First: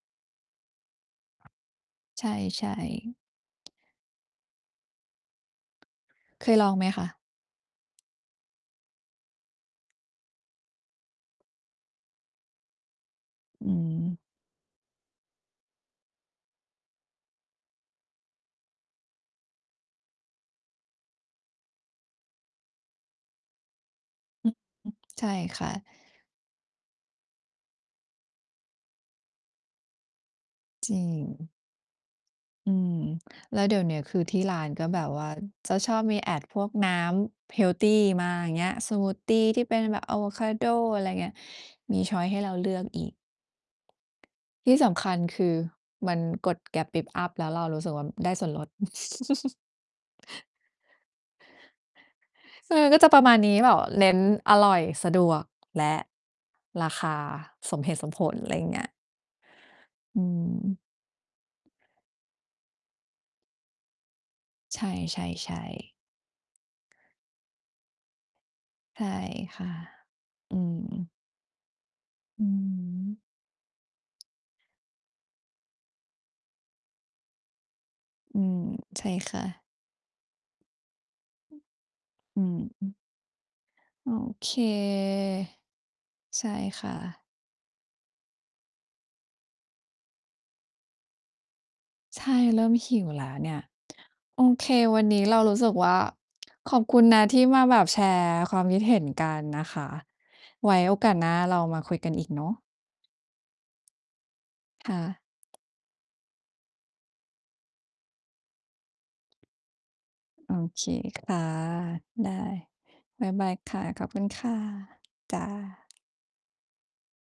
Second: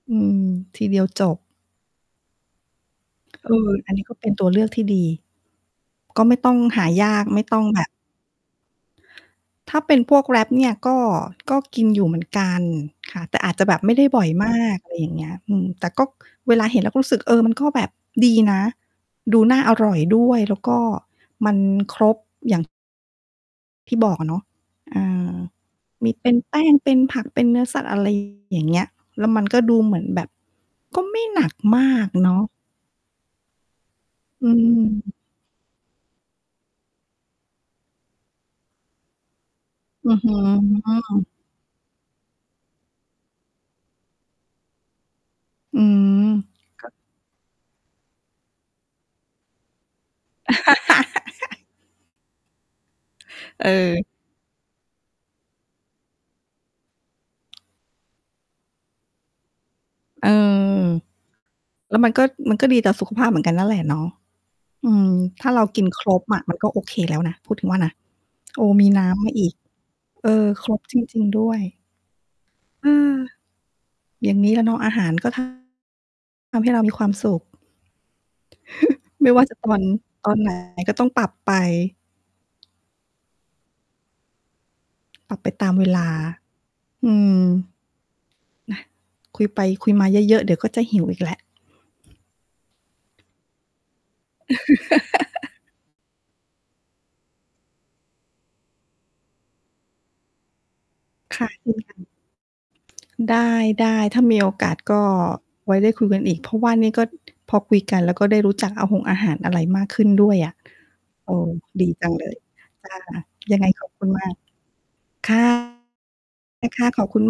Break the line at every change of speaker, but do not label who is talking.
อืม ทีเดียวจบ
ใช่ ๆ
เออ อันนี้ก็เป็นตัวเลือกที่ดี ก็ไม่
เ
ต
ค
้อ
ย
ง
ลอง
ห
ไหม
า
ค
ย
ะ?
าก ไม่ต้องแบบ ถ้าเป็นพวกแร็ปเนี่ยก็ ก็กินอยู่เหมือนกันค่ะ แต่อาจจะ
อื
แบบไม่ได้บ
ม
่อย มาก อะไรอย่างเงี้ย อืม แต่ก็เวลาเห็นเราก็รู้สึก เออ มันก็แบบดีนะ ดูน่าอร่อยด้วย แล้วก็มันครบ อย่าง ที่บอกอะเนาะ
อือ อื
อ
ม ใช่
า
ค่ะ
มีเป็นแป้ง เป็นผัก เป็นเนื้อสัตว์อะ ไร อย่างเงี้ย แล้วมันก็ดูเหมือนแบบ
จร
ก็
ิ
ไม่หนั
ง
กมากเนาะ
อืม แล้วเดี๋ยวเนี้ย คือที่
อื
ร้านก็แบบ
ม
ว่าจะชอบมี Add พวกน้ำเฮลทีมาอย่างเงี้ย สมูททีที่เป็นแบบ
อื
อ
้
า
อ
โ
ฮ
ว
ื
คาโด อะไร
อ
เงี้ย มี ชอยซ์ ให้เราเลือกอีก ที่สำคัญ คือ
อืม
มันกดแกร
ก
๊
็
บปิ๊บอัพ แล้วเรารู้สึกว่าได้ส่วนลด เออ ก็จะประมาณนี้
เ
แบบ
ออ
เน้นอร่อย สะดวก และราคาสมเหตุสมผล อะไรอย่างเงี้ย อื
เอ
ม
อ แล้วมันก็ มันก็ดีต่อสุขภาพเหมือนกันนั่นแหละเนาะ
ใช
อืม ถ้าเร
่
ากิน
ๆ ๆ
ครบอะ มันก็โอเคแล้วนะ พูดถึงว่านะ โอ มี
ใช
น
่
้ำมาอีก
ค่ะ
เออ
อื
ครบจ
ม
ริง ๆ ด้วย
อือฮ
อืม
ึ
อย่างนี้แหละเนาะ อาหารก็ ทำ ให้เรามีความสุข
อืม ใช่
ไม่
ค
ว
่ะ
่าจะตอน ตอน ไหน ก็ต้องปรับไป
อือฮึ โอเค
ปรับไปตามเวลา
ใช่ค
อื
ะ
ม น่ะ คุยไปคุยมาเยอะ ๆ เดี๋ยวก็จะหิวอีกแหละ
ใช่ เริ่มหิวแล้วเนี่ย โอเค วันนี้เรารู้สึกว่า ขอบคุณนะที่มาแบบแชร์ความคิดเห็นกันนะคะ ไว้โอกาสหน้า
ค่ะ
เรา
เช่
ม
น
าค
ก
ุ
ั
ย
น
กันอีกเนาะ
ได้ ๆ ถ้ามีโอกาส
ค
ก
่
็
ะ
ไว้ได้คุยกันอีก เพราะว่านี่ ก็ พอคุยกัน แล้วก็ได้รู้จักอาหงอาหารอะไรมากขึ้นด้วยอ
โอ
ะ
เค ค
เอ
่ะ
อ ดีจังเล
ได้
ย จ้ะ
บ๊ายบาย
ยังไง
ค่
ข
ะ
อบ
ข
คุ
อ
ณ
บคุ
ม
ณ
าก
ค่ะ
ค
จ
่ะ
้า
ได้ค่ะ ขอบคุณ ม